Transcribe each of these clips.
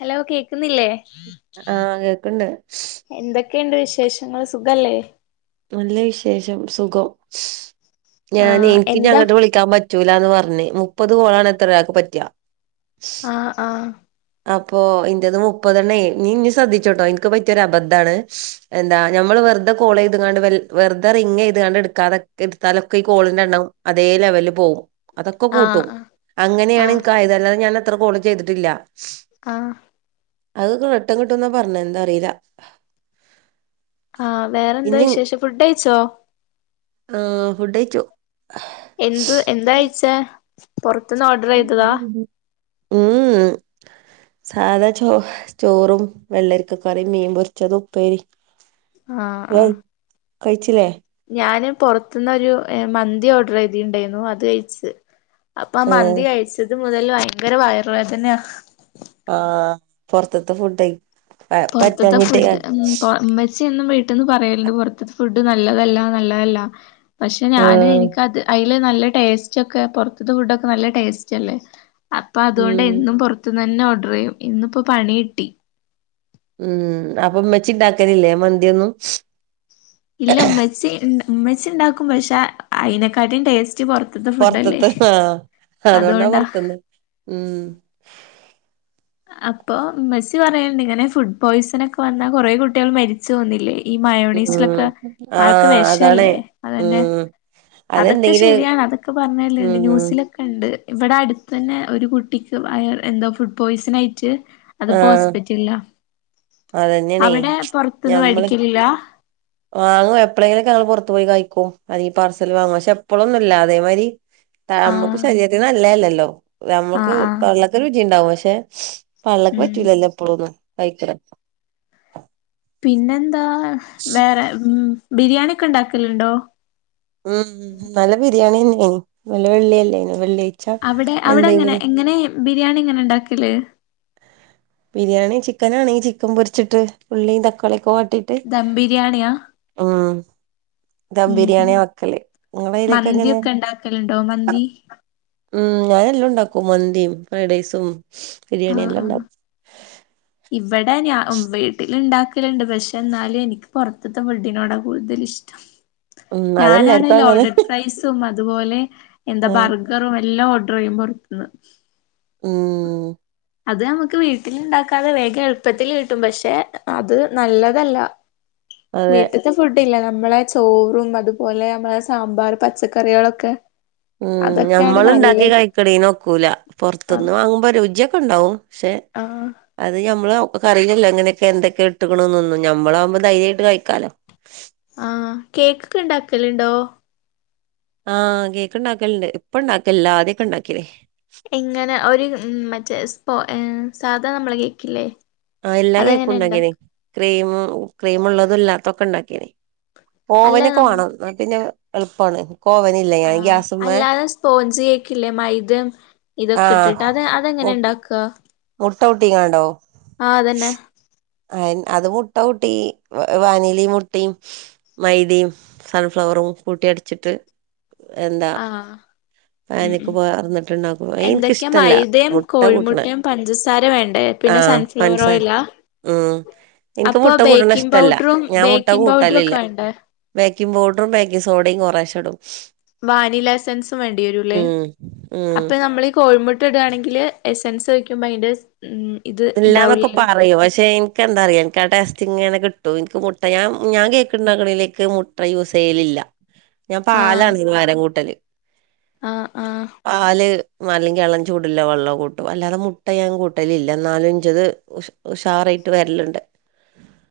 Hello കേക്കുന്നില്ലേ ആ കേക്ക്ണ്ട് ക്കെണ്ട് വിശേഷങ്ങൾ സുഖല്ലേ നല്ല വിശേഷം സുഖം ഞാനെ ആഹ് എന്താ എനിക്കിഞങ്ങട്ട് വിളിക്കാൻ പറ്റൂലാന്ന് പറഞ്ഞ മുപ്പത് കോളാണ് എത്ര ഒരാൾക്ക് പറ്റാ ആ ആ അപ്പൊ ഇന്റത് മുപ്പത എണ്ണേനി ഇനി ശ്രദ്ധിച്ചോട്ടോ എനിക്ക് പറ്റിയൊരു അബദ്ധാണ് എന്താ ഞമ്മൾ വെറുതെ കോള് ചെയ്തക്കാണ്ടെ വെറ്തെ റിങ്ങ്യാത്കാണ്ട് താണ്ട് എടുത്താലൊക്കെ ഈ കോളിന്റെ എണ്ണം അതേ ലെവലിൽ പോകും അതൊക്കെ ആഹ് കൂട്ടും അങ്ങനെയാണ് എനിക്ക്‌ ആയത് അല്ലാതെ ഞാൻ അത്ര കാൾ ചെയ്തിട്ടില്ല ആ അത്ൊട്ടം കിട്ടുംന്നാ പറഞ്ഞ എന്താ അറിയില ആ വേറെന്താ വിശേഷം ഫുഡ് ക ഴിച്ചോ? ആ ഫുഡയ്ച്ചു എന്ത് എന്താകഴിച്ചേ [inaudible] ഉം സാധാ ചോ ചോറും വെള്ളരിക്ക കറിം മീൻ പൊരിച്ചതും ഉപ്പേരിം ആ ആ കയിച്ചില്ലേ ഞാന് പൊറത്തുന്ന് ഒരു മന്തി ഓർഡർ ചെയ്തിണ്ടായിരുന്നു അത് കഴിച് അപ്പൊ ആ ആഹ് മന്തി കയിച്ചത് [inaudible] മുതൽ ഭയങ്കര വയറ് വേദനയാ ആ പൊറത്തത്തെ ഫുഡ അ പറ്റാഞ്ഞിട്ടേ അമ്മച്ചിന്നും വീട്ടിന്ന് പറയലുണ്ട് പൊറത്തത്ത ഫുഡ് നല്ലതല്ല നല്ലതല്ല പക്ഷെ ഞാന് എനിക്കത് നല്ല ടേസ്റ്റ് ഒക്കെ പൊറത്തത്ത ഫുഡൊക്കെ നല്ല ടേസ്റ്റ് അല്ലേ അപ്പ അതുകൊണ്ട് ഉം എന്നും [inaudible] ന്ന് തന്നെ ഓർഡർ ചെയ്യും ഇന്നിപ്പോ പണി കിട്ടി ഉം അപ്പൊമ്മച്ചിണ്ടാക്കലില്ലേ മന്തിയൊന്നും ഇല്ല ഉമ്മച്ചി ണ്ടാക്കും പക്ഷെ അയിനെക്കാട്ടിം ടേസ്റ്റ് പുറത്തത്തെ ഫുഡല്ലേ പൊറത്തത്ത് ആ അതൊണ്ടാ അതുകൊണ്ടാ പൊറത്തുന്ന് ഉം അപ്പൊ മെസി പറയല്ണ്ട് ഇങ്ങനെ ഫുഡ് പോയ്സൺ ഒക്കെ വന്നാ കുറേ കുട്ടികൾ മരിച്ചു പോന്നില്ലേ ഈ ഉം മയോണീസിലൊക്കെ പാക്ക ആഹ് അതാണേ വെഷല്ലേ അതന്നെ ഉം അതൊക്കെ അതെന്തെങ്കില് ശരിയാണ് അതൊക്കെ പറഞ്ഞലണ്ട് ഉം ന്യൂസിലൊക്കെ ഉണ്ട് ഇവിടെ അടുത്ത് തന്നെ ഒരു കുട്ടിക്ക് എന്തോ പോയ്സൺ ആയിട്ട് ആ അതിപ്പോ ഹോസ്പിറ്റലിലാ അതന്നെയാണേ അവിടെ പുറത്തുന്ന് ഞമ്മള് മേടിക്കലില്ല വാങ്ങും എപ്പഴെലക്കെ ഞമ്മൾ പുറത്തു പോയി കഴി അല്ലെ പാർസല് വാങ്ങു പക്ഷെ എപ്പോളൊന്നും ഇല്ല അതേമാതിരി നമ്മൾക്ക് ആഹ് ശരീരത്തിന് നല്ലയല്ലല്ലോ ഹലോ ആഹ് നമ്മുക്ക് ആഹ് വള്ളക്ക് രുചിണ്ടാവും പക്ഷേ [inaudible] പള്ളക്ക് ഉം പറ്റൂലല്ലൊ എപ്പോളുതൊ [unintelligible] പിന്നെന്താ വേറെ ഉം ബിരിയാണി ഒക്കെ ഇണ്ടാക്കല്ണ്ടോ ഉം നല്ല ബിരിയാണ്യ നേനി ന്നലെ വെള്ളി അല്ലേനു വെള്ളി അവിടെ അവിടെ എങ്ങനെ എങ്ങനെ ബിരിയാണി എങ്ങനെ ഇണ്ടാക്കല് ബിരിയാണി ചിക്കനാണെങ്കിൽ ചിക്കൻ പൊരിച്ചിട്ട് ഉള്ളീം തക്കാളി വാട്ട് ട്ടിട്ട് ദം ബിരിയാണിയാ ഉം ദം ഉം ഉം ബിരിയാണിയ വെക്കല് നിങ്ങള യ്ലൊക്കെ എങ്ങനെ മന്തിയൊക്കെ ഉണ്ടാക്കലുണ്ടോ മന്തി ഉം ഞാനെല്ലൊം ഇണ്ടാക്കും മന്തിയും ഫ്രൈവ്ഡേയ്സും ബിരിയാണി എല്ലാം ഇണ്ടാവും ഇവടെ വീട്ടിൽ ഇണ്ടാക്കലുണ്ട് പക്ഷെ എന്നാലും എനിക്ക് പുറത്ത്ത്തെ ഫുഡ്ഡിനോട കൂടുതൽ ഇഷ്ടം ഉം അതെല്ലാർക്കും ഞാനാണേല് അങ്ങനെ ലോഡഡ് ഫ്രൈസും ഇതുപോലെ എന്താ ആ ബർഗറും എല്ലാ ഓർഡർ യ്യും പൊറ്ത്തിന്ന് ഉം അത് നമുക്ക് വീട്ടിലുണ്ടാക്ക ക്കദെ വേഗം എളുപ്പത്തിൽ കിട്ടും പക്ഷെ അത് നല്ലതല്ല അതെ വീട്ടിത്തെ ഫുഡ് ല്ല നമ്മളെ ചോറും അതുപോലെ നമ്മളെ സാമ്പാർ പച്ചക്കറികളൊക്കെ അതൊക്കെയാണ് ഉംഞമ്മള് ഇണ്ടാക്കി നല്ലത് കൈക്ക്ണെന് ഒക്കൂല ആഹ് പൊറ്ത്ത്ന്ന് വാങ്ങുമ്പോ രുചി ക്കെ ഇണ്ടാവും ക്ഷെ അത് നമ്മള്യം അറിണില എങ്ങനെക്കെ എന്തൊക്കെ ഇട്ട് ക്ക്ണുന്ന് നമ്മളാവുമ്പോ ധൈര്യാ യിട്ട് കഴിക്കാലോ കേക്ക് ഇണ്ടാക്കലുണ്ടോ ആഹ് കേക്ണ്ടാക്കല്ണ്ട് ഇപ്പ ഇണ്ടാക്കലില്ല ആദ്യൊക്കെ ഇണ്ടാക്കിനി ഇങ്ങനെ ഒരു മറ്റേ സ്പോ സാധന നമ്മള കേക്കില്ലേ ആ എല്ലാ കേക്കും അതെങ്ങനെ ഇണ്ടാക്കിനി ഉണ്ടാക്ക ക്രീമും ക്രീമ് ഉള്ളതുംല്ലാത്തൊക്കെ ഇണ്ടാക്കീനി അല്ല ഓവനൊക്കെ നം വാണം ന്ന പിന്നെ എളുപ്പാണ് ഓവനില്ല ഞാൻ ആഹ് ഗ്യാസുമ്മേ അല്ലാതെ സ്പോഞ്ച് കേക്കില്ലേ മൈദംഇതൊക്കെ ആഹ് ഇട്ടിട്ട് അത് അതെങ്ങനെ മു ഇണ്ടാക്ക മുട്ട കൂട്ടിക്കണ്ടോ? അത് മുട്ട കൂട്ടി വാനിലിം മുട്ടയും മൈദയും സൺഫ്ലവറും കൂട്ടി അടിച്ചിട്ട് എന്താ ആഹ ഉം പാനിക്ക് ഉം പാർന്നിട്ടുണ്ടാക്കും എന്തൊക്കെയാ എനിക്കിഷ്ടല്ല മൈദയും മുട്ട കൂട്ടണ കോഴിമുട്ടയും പഞ്ചസാര വേണ്ടേ പിന്നെ ആഹ് സൺഫ്ലവർ പൻസാര ഓയിലാ ഉം എനിക്ക് അപ്പൊ മുട്ട കൂട്ടണ ബേക്കിംഗ് ഇഷ്ടമല്ല പൗഡറും ഞാൻ മുട്ട ബേക്കിംഗ് പൗഡറും ഒക്കെ കൂട്ടലില്ല വേണ്ടേ ബേക്കിംഗ പൗഡറും ബേക്കിങ് സോഡ കുറേച്ചടും വാനിലാ എസൻസും വേണ്ടി വരൂല്ലേ ഉം ഉം അപ്പൊ നമ്മളീ കോഴിമു.. ട്ട ഇടുകയാണെങ്കിൽ എസെൻസ് ഒയ്ക്കുമ്പോൾ അതിൻ്റെ ഇല്ലാന്നൊക്കെ പറയും പക്ഷെ എനക്ക് എന്താറിയ എനിക്ക് ആ ടെസ്റ്റങ്ങനെിട്ട ട്ടോ എനിക്ക് മുട്ട ഞാൻ ഞാൻ കേക്ക്ണ്ടകണിലേക്ക് മുട്ട യൂസ് ചെയ്യലില്ല. ഞാ പാലാണ് ഇതിനു പകരം കൂട്ടല് ആ ആ വ അല്ലെങ്കി എളം ചൂടുള്ള വെള്ളം കൂട്ടും അല്ലാതെ മുട്ട ഞാൻ കൂട്ടലില്ല ഇല്ലെ നാലഞ്ചത് ഉഷ് ഉഷാറായിട്ട് വരലുണ്ട്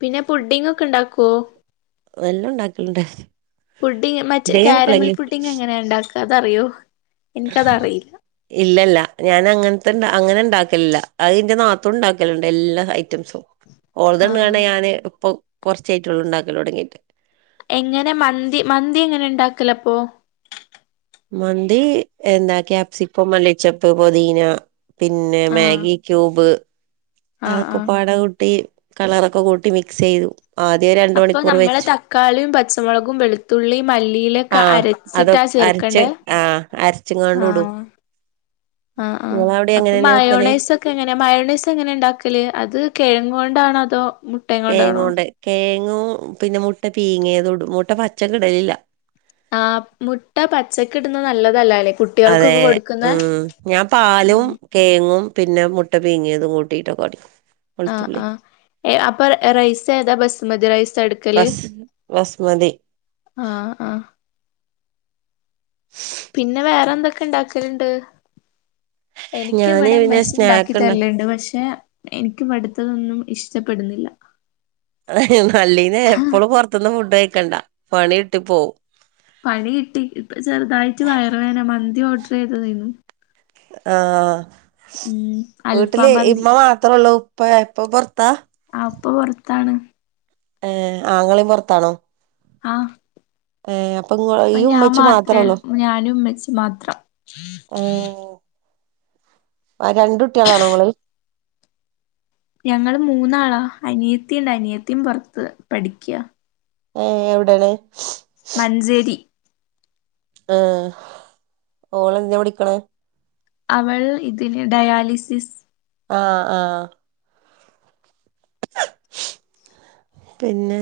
പിന്നെ പുഡിംഗ് ഒക്കെ ഇണ്ടാക്കോ വല്ലോം ഉണ്ടാക്കലുണ്ടാ പുഡിംഗ് മറ്റേ ദേ കാരമൽ എപ്പലേലും പുഡിംഗ് എങ്ങനെയാ ഇണ്ടാക്കാ അതറിയോ എനിക്കതറിയില്ല ഇല്ലല്ല ഞാൻ അങ്ങനത്തെണ്ടാ അങ്ങനെണ്ടാ ഇല്ല അതിന്റെ നാത്തുണ്ടാക്കലുണ്ട് എല്ലാ ഹൈ റ്റംസും ആഹ് ഓള്തന്നെയാണ് ഞാന് ഇപ്പം കൊറച്ചേയായിട്ടുള്ളുണ്ടാക്കല് തൊടങ്ങിട്ട് എങ്ങനെ മന്തി മന്തി എങ്ങനെ ഇണ്ടാക്കലപ്പൊ മന്തി എന്താ ക്യാപ്സിക്കം മല്ലി ചപ്പ് പൊതീന പിന്നെ ആഹ് മാഗി ക്യൂബ് ആഹ് ആഹ് അതക്കപ്പാടെ കൂട്ടി കളറൊക്കെ കൂട്ടി മിക്സെയ്തു അപ്പൊ നമ്മള തക്കാളീം പച്ചമൊളകും വെളുത്തുള്ളീം മല്ലിയിലൊക്കെ ആഹ് അത് അരച്ചിട്ടാ അരച്ച് ചേർക്കണ്ടേ ആഹ് അരച്ചുംങ്ങാണ്ട് ഇടും ആഹ് ആഹ് ആഹ് നിങ്ങളവിടെ അപ്പൊ എങ്ങനെന്നെ വെക്കല് മയോണൈസൊക്കെങ്ങനെയാ മയോണൈസ് എങ്ങനെണ്ടാക്ക ത്തില് അത് കെഴങ്ങ് കൊണ്ടാണോ അതോ മുട്ടയും കൊണ്ടാണോ കേങ്ങോണ്ട് കേങ്ങു പിന്നെ മുട്ട പീങ്ങിയതുടും മുട്ട പച്ചെക്ക്ടെലില്ല. ആ മുട്ട പച്ചക്കിടുന്നത് നല്ലതല്ല അല്ലെ അതെ ഉം ഞാൻ പാലും കേങ്ങും പിന്നെ മുട്ട പീങ്ങിയതും കൂട്ടിട്ടൊക്കടിക്കും ആ ആ എ അപ്പൊ റൈസ് ഏതാ ബസുമതി റൈസാ എടുക്കല് ബസ് ബസ്മതി ആ ആ ക്കെണ്ടാക്കലിണ്ട് എനിക്ക് ഞാന് ഇവിടെ പിന്നെ മ്മച്ചി ഉണ്ടാക്കി സ്നാക്ക് ഇണ്ട തരലുണ്ട് പക്ഷെ എനിക്കും മടു തൊന്നും ഇഷ്ടപ്പെടുന്നില്ല അത നല്ലീനെ എപ്പളും പൊറത്ത്ന്ന് ഫുഡ് കഴിക്കണ്ട പണികിട്ടി പോവും പണി കിട്ടി ഇപ്പ ചെറുതായിട്ട് വയറു വന മന്തി ഓർഡറെയ്തതായിരുന്നു ആ അൽഫാം വീട്ടില് മന്തി ഇമ്മ മാത്രുള്ളൂ ഇപ്പേ ഇപ്പൊ പൊർത്താ ഇപ്പ പൊറത്താണ് ഏ ആങ്ങളെയും പൊറത്താണോ ആ ഏഹ് ഇപ്പം ഞാൻ മാത്രേ ഞാനും ഉമ്മച്ചിംമാത്രം ആ രണ്ടുട്ടിയോളാണോ ഇങ്ങള് ഞങ്ങള് മൂന്നാളാ അനിയത്തിണ്ട് അനിയത്തിം പുറത്ത് പഠിക്യ ഏ എവിടെണ് മഞ്ചേരി ഏഹ് ഓ ഓള് എന്തിന പഠിക്ക്ണ അവൾ ഇതിന് ഡയാലിസിസ് ആഹ് ആഹ് പിന്നെ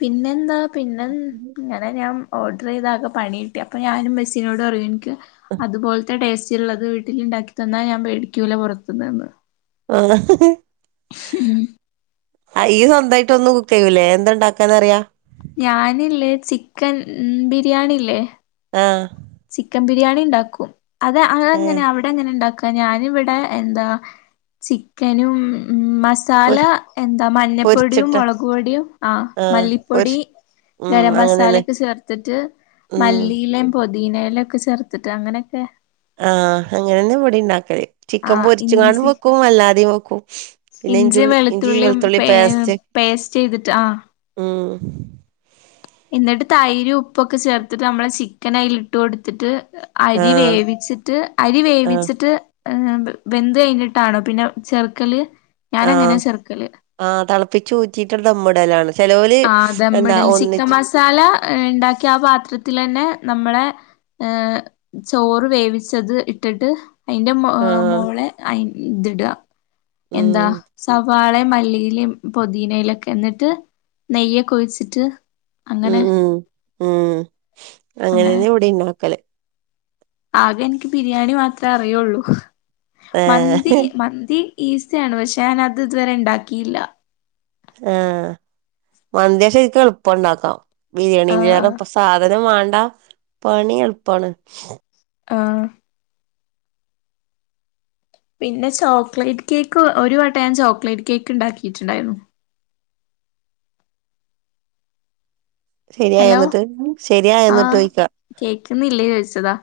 പിന്നെന്താ പിന്നെ ഇങ്ങനെ ഞാൻ ഓർഡർ ചെയ്താകെ പണി കിട്ടി അപ്പോ ഞാനും ഇമ്മച്ചിനോട് പറിയും ഇൻക്ക് അതുപോലത്തെ ടേസ് റ്റ്ള്ളത് വീട്ടിൽ ഇണ്ടാക്കിതന്നാ ഞാൻ വേടിക്കൂല പുറത്തുന്ന് ന്ന് ആഹ് ഉം ആഇയ്യ് സ്വന്തായിട്ട് ഒന്നും കുക്ക് ചെയ്യൂല്ലേ എന്ത ഉണ്ടാക്കാനറിയാ ഞാനില്ലേ ചിക്കൻ ബിരിയാണി ഇല്ലേ ആ ചിക്കൻ ബിരിയാണി ഇണ്ടാക്കും അതെ അങ്ങനെ ഏ ങ്ങനെ അവിടെ എങ്ങനെ ഉണ്ടാക് ക്ക ഞാനിവിടെ എന്താ ചിക്കനുംമ സാല പൊരി എന്താ മഞ്ഞപ്പൊടിയും പൊരിച്ചിട്ട മുളക് പൊടിയും ആ മല്ലിപ്പൊടി ഉം ഗരം അങ്ങനെന്നെ മസാലൊക്കെ ചേർത്തിട്ട് ഉം മല്ലിയിലേം പൊ പൊദീനേല ഒക്കെ ചേർത്തിട്ട് അങ്ങനെക്കെ ആ അങ്ങനെന്നെ ഇവിടിം ഇണ്ടാക്കല് ചിക്കൻ പൊരിച്ച്കാണ്ടും വെക്കും അൽ ല്ലാതിം വെക്കും പിന്നെ ഇഞ്ചി ഇഞ്ചിയും ഇഞ്ചി വെളുത്തുള്ളിയും വെളുത്തുള്ളി പേ പേസ്റ്റ് പേസ്റ്റയ്തിട്ട് ആ ഉം ഇന്നിട്ട് തൈര് ഉപ്പൊക്കെ ചേർത്തിട്ട് നമ്മളെ ചിക്കൻ അയില്ഇട്ട് കൊടുത്തിട്ട് ആ അരി വേവിച്ചിട്ട് അരി ആ വേവിച്ചിട്ട് ബെന്ത് കഴിഞ്ഞിട്ടാണോ പിന്നെ ചെർക്കല് ആ ആ തളപ്പ പ്പിചൂറ്റിയിട്ടുള്ള ഉമ്മടലാണ് ആദമ്മിടൽ ചിക്കൻ മസാല ഇണ്ടാക്കിയ ആ പാത്രത്തിലെ തന്നെ നമ്മള് ഏ ചോറ് വേവിച്ചത് ഇട്ടിട്ട് അയിന്റെ ആഹ് മോളെ അയി ഇത് ഇട ഉം എന്താ സവാളെ മല്ലിയില പൊതിനയലൊക്കെ എന്നിട്ട് നെയ്യോക്കെഴിച്ചിട്ട് ഉം ഉം ആ അങ്ങനെ അങ്ങനെന്നെ ഇവിടെ ഉണ്ടാക്കല് ആകെ എനിക്ക് ബിരിയാണി മാത്രമേ അറിയുള്ളൂ ഏഹ് മന്തി മന്തി ഈസിയാണ് പക്ഷെ ഞാൻ അത് ഇതുവരെ ഇണ്ടാക്കിയില്ല ആ മന്തി ശരിക്കും എളുപ്പം ഒണ്ടാക്കാം ബിരിയാണിന്റെ ഏറെ ആഹ് സാധനം വ ട പണി എളുപ്പവാണ് ആ പിന്നെ ചോക്ലേറ്റ് കേക്ക് ഒരു വട്ട ഞാൻ ചോക്ലേറ്റ് കേക്ക് ഉണ്ടാക്കിട്ടുണ്ടായിരുന്നു ശരിയായി ഹലോ എന്നിട്ട് ശരിയായ എന്നിട്ട് ആഹ് ചോയിക്ക കേക്കുന്നില്ലേ ചോദിച്ചതാ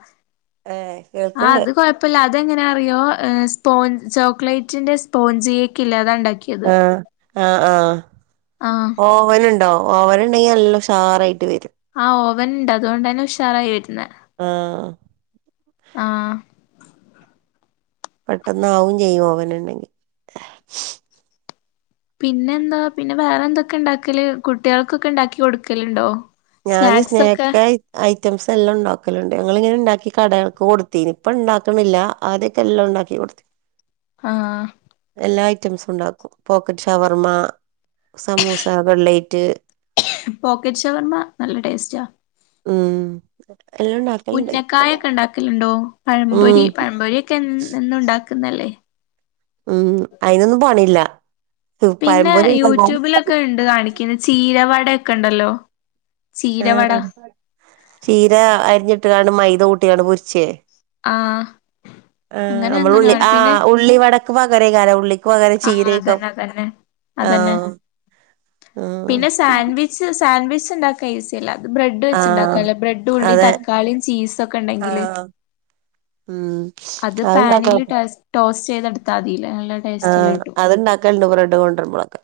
ഏർ കേൾക്കണ്ട് അതെങ്ങനെ അറിയോ്പോ ചോക്ലേറ്റിന്റെ സ്പോഞ്ച് കേക്കില്ലേ അതാ ഇണ്ടാക്കിയത് ആ ആ ആ ആഹ് ഓവൻ ഉണ്ടോ ഓവൻ ഉണ്ടെങ്കിൽ എല്ലാം ഉഷാറായിട്ട് വരും ആ ഓവൻ ഉണ്ട് അതുകൊണ്ട്ന്നെ ഉഷാറായി കേറ്റുന്നേ ആ ആ പെട്ടെന്ന് ആവും ചെയ്യും ഓവനുണ്ടെങ്കിൽ പിന്നെ എന്താ പിന്നെ വേറെ എന്തൊക്കെ ഉണ്ടാക്കല് കുട്ടികൾക്കൊക്കെ ഉണ്ടാക്കി കൊടുക്കലുണ്ടോ ഞാന് സ്നാക്സ് ഒക്കെ സ്നക്ക് ഐറ്റംസ് എല്ലാം ഒണ്ടാവും ക്കലുണ്ട് ഞങ്ങിങ്ങനെ ഉണ്ടാക്കി കടകൾക്ക് കൊടുത്തീന് ഇപ്പം ഇണ്ടാക്കണില്ല ആദ്യക്കെ എല്ലാം ഉണ്ടാക്കി കൊടുത്തി ആ ഐറ്റംസ് ഉണ്ടാക്കും പോക്കറ്റ് ഷവർമ്മ, സമൂസ, കലേറ്റ് പോക്കറ്റ് വർമ്മ നല്ല ടേസ്റ്റാ ഉം എല്ലാം ഉണ്ടാക്കലുണ്ട് ഇപ്പ ഉണ്ടാ ഉന്നക്കായൊക്കെ ഒണ്ടാക്കലുണ്ടോ പഴപൊരി ഉം പഴമ്പൊരി ഒക്കെ എന്നും ഉണ്ട ഇന്നല്ലേ ഉം അയിനൊന്നും പണില്ല പിന്നെ യൂട്യൂബിലൊക്കെ ഇണ്ട് കാണിക്കുന്ന ചീരവ ടെ ക്കെ ഒണ്ടല്ലോ ആ ചീര അരിഞ്ഞിട്ട് ക മൈത കൂട്ടിയാങ്ങട്ട് പൊരിച്ചേ ആഹ് ആ അങ്ങനെ നമ്മള് എങ്ങനെയോ ഉള്ളി ആണ് പിന്നെ ആഹ് ഉള്ളിവട [unintelligible] ഉള്ളി പകരം ആഹ് ചീരേക്കും അതന്നെ അതന്നെ അതന്നെ ആഹ് ആഹ് പിന്നെ സാൻവിച്ച് സാൻവി ച്ച് ണ്ടാക്കാൻ ഈസിയല്ലേ ത് ബ്രെഡ് ആഹ് വെച്ചുണ്ടാക്കല്ലേ ബ്രെഡ് ഉള്ളി അതെ തക്കാളിയും ചീസൊക്കെ ഉണ്ടെങ്കില് ആഹ് ഉം അത് അത്ണ്ടാക്ക പാനില് ട്ടൊ ചെയ്തെടുത്താതിലേ [unintelligible] ആഹ് അത്ണ്ടാക്കലുണ്ട് ബ്രെഡ്‌ കൊണ്ടരുമ്പോളൊക്ക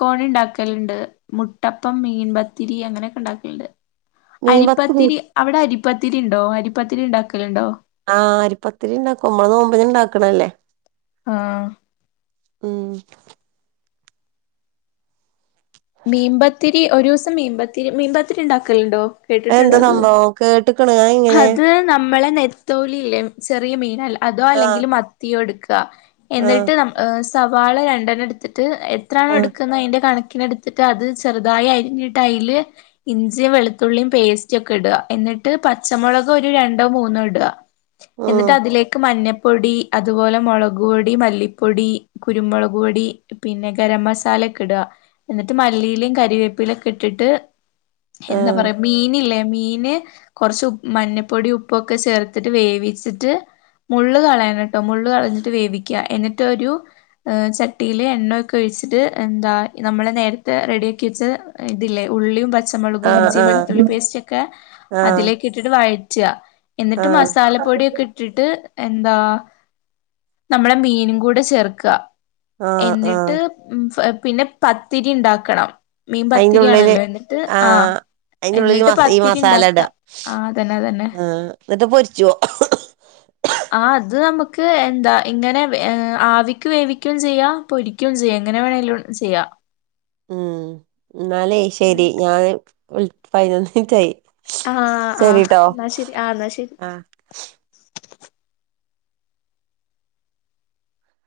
കോൺ ഉണ്ടാക്കലുണ്ട് മുട്ടപ്പം മീൻപത്തിരി അങ്ങനെയൊക്കെ ഉണ്ടാക്കലുണ്ട് മീൻപത്ത് അരിപ്പത്തിരി ഇണ്ടോ അരിപ്പത്തിരി ഇണ്ടാക്കലുണ്ടോ ആ അരി പത്തിരി ഇണ്ടാക്കും നമ്മള് നോമ്പിതിന് ഇണ്ടാക്കണതല്ലേ ആഹ് ഉം ഈ ഒരു ദിവസം മീൻ പത്തിരി മീൻ പ്പത്തിരി ഇണ്ടാക്കലുണ്ടോ അയെന്താ കേട്ടിട്ടുണ്ടോ അത് സംബവം കേട്ട ട്ട് ക്കണ് അയെങ്ങനെ മ്മളെ നെത്തോലിയിലെ ചെറിയ മീനല്ല അതോ ആഹ് അല്ലെങ്കിൽ മത്തിയോ എടു ക്കാ ആഹ് എന്നിട്ട് നമ്മ ആഹ് സവാ വാള രണ്ടെണ്ണം എടുത്ത് ട്ട് എത്രാണോ ആഹ് എടുക്കുന്നെ അയിന്റെ കണക്കിനെ ത്തിട്ട് അത് ചെറുതായി അരിഞ്ഞിട്ട് അയില് ഇഞ്ചി വെളുത്തുള്ളിയും പേസ്റ്റും ഒക്കെ ഇടുക എന്നിട്ട് പ ച്ചമോളക് ഒരു രണ്ടോ മൂന്നോ ഇട്ക ഉം എന്നിട്ട് അതിലേക്ക് മഞ്ഞ പ്പൊടി അതുപോലെ മോളകുപ്പൊടി മല്ലിപ്പൊടി കുരുമോളക്പ്പൊടി പിന്നെ ഗരം മസാല ഒക്കെ ഇടുക എന്നിട്ട് മല്ലിയിലും കരിവേപ്പിലൊക്കെ ഇട്ടിട്ട് എന്താ ആഹ് പറയാ മീനില്ലേ മീന് കൊറച്ച് ഉപ്പ് മഞ്ഞപ്പൊടിയും ഉപ്പൊക്കെ ചേർത്തിട്ട് വേവിച്ചിട്ട് മുള്ള് കളയണം ട്ടോ മുള്ള് കളഞ്ഞിട്ട് വേവിക്കുക എന്നിട്ടൊരു ഏഹ് ചട്ടില് എണ്ണ ഒക്കെ ഒഴിച്ചിട്ട് എന്താ നമ്മള് നേരത്തെ റെഡിയ ആക്കി വെച്ച ഇതില്ലേ ഉള്ളിയും പച്ച ച്ചമോളകും ഇഞ്ചി ആഹ് വെള്ളുത്തുള്ളി പേസ്റ്റ് ഒക്കെ ആഹ് അതിലേക്ക് വഴറ്റ്ക ആഹ് എന്നിട്ട് ആഹ് മസാലപ്പൊടിയൊക്കെ ഇട്ടിട്ട് എന്താ നമ്മളെ മീനും കൂടെ ചേർക്കാ. ആഹ് ആഹ് എന്നിട്ട് ഫെബ് പിന്നെ പത്തിരി ണ്ടാക്കണം. മീൻ അയിന്റെ ഉള്ളില് പത്തിരിയാണല്ലോ എന്നിട്ട് ആഹ് എന്നിട്ട് പത്തിരി ഉണ്ടാക്കാ. ആ എന്നിട്ട് പൊരിച്ചുവോ ക്ക് എന്താ ഇങ്ങനെ ആവിക്ക് വേവിക്കുകയും ചെയ്യാ പൊരിക്കുകയും ചെയ്യ എങ്ങനെ വേണെലും ചെയ്യാ ഉം എന്നാലേ ശരി എന്നിട്ട് ഞാന് പതിനൊന്ന് മിനിറ്റ് ആയി ആഹ് ആഹ് ന്നാ ശെരി ആ എന്നാ ശെരി ആ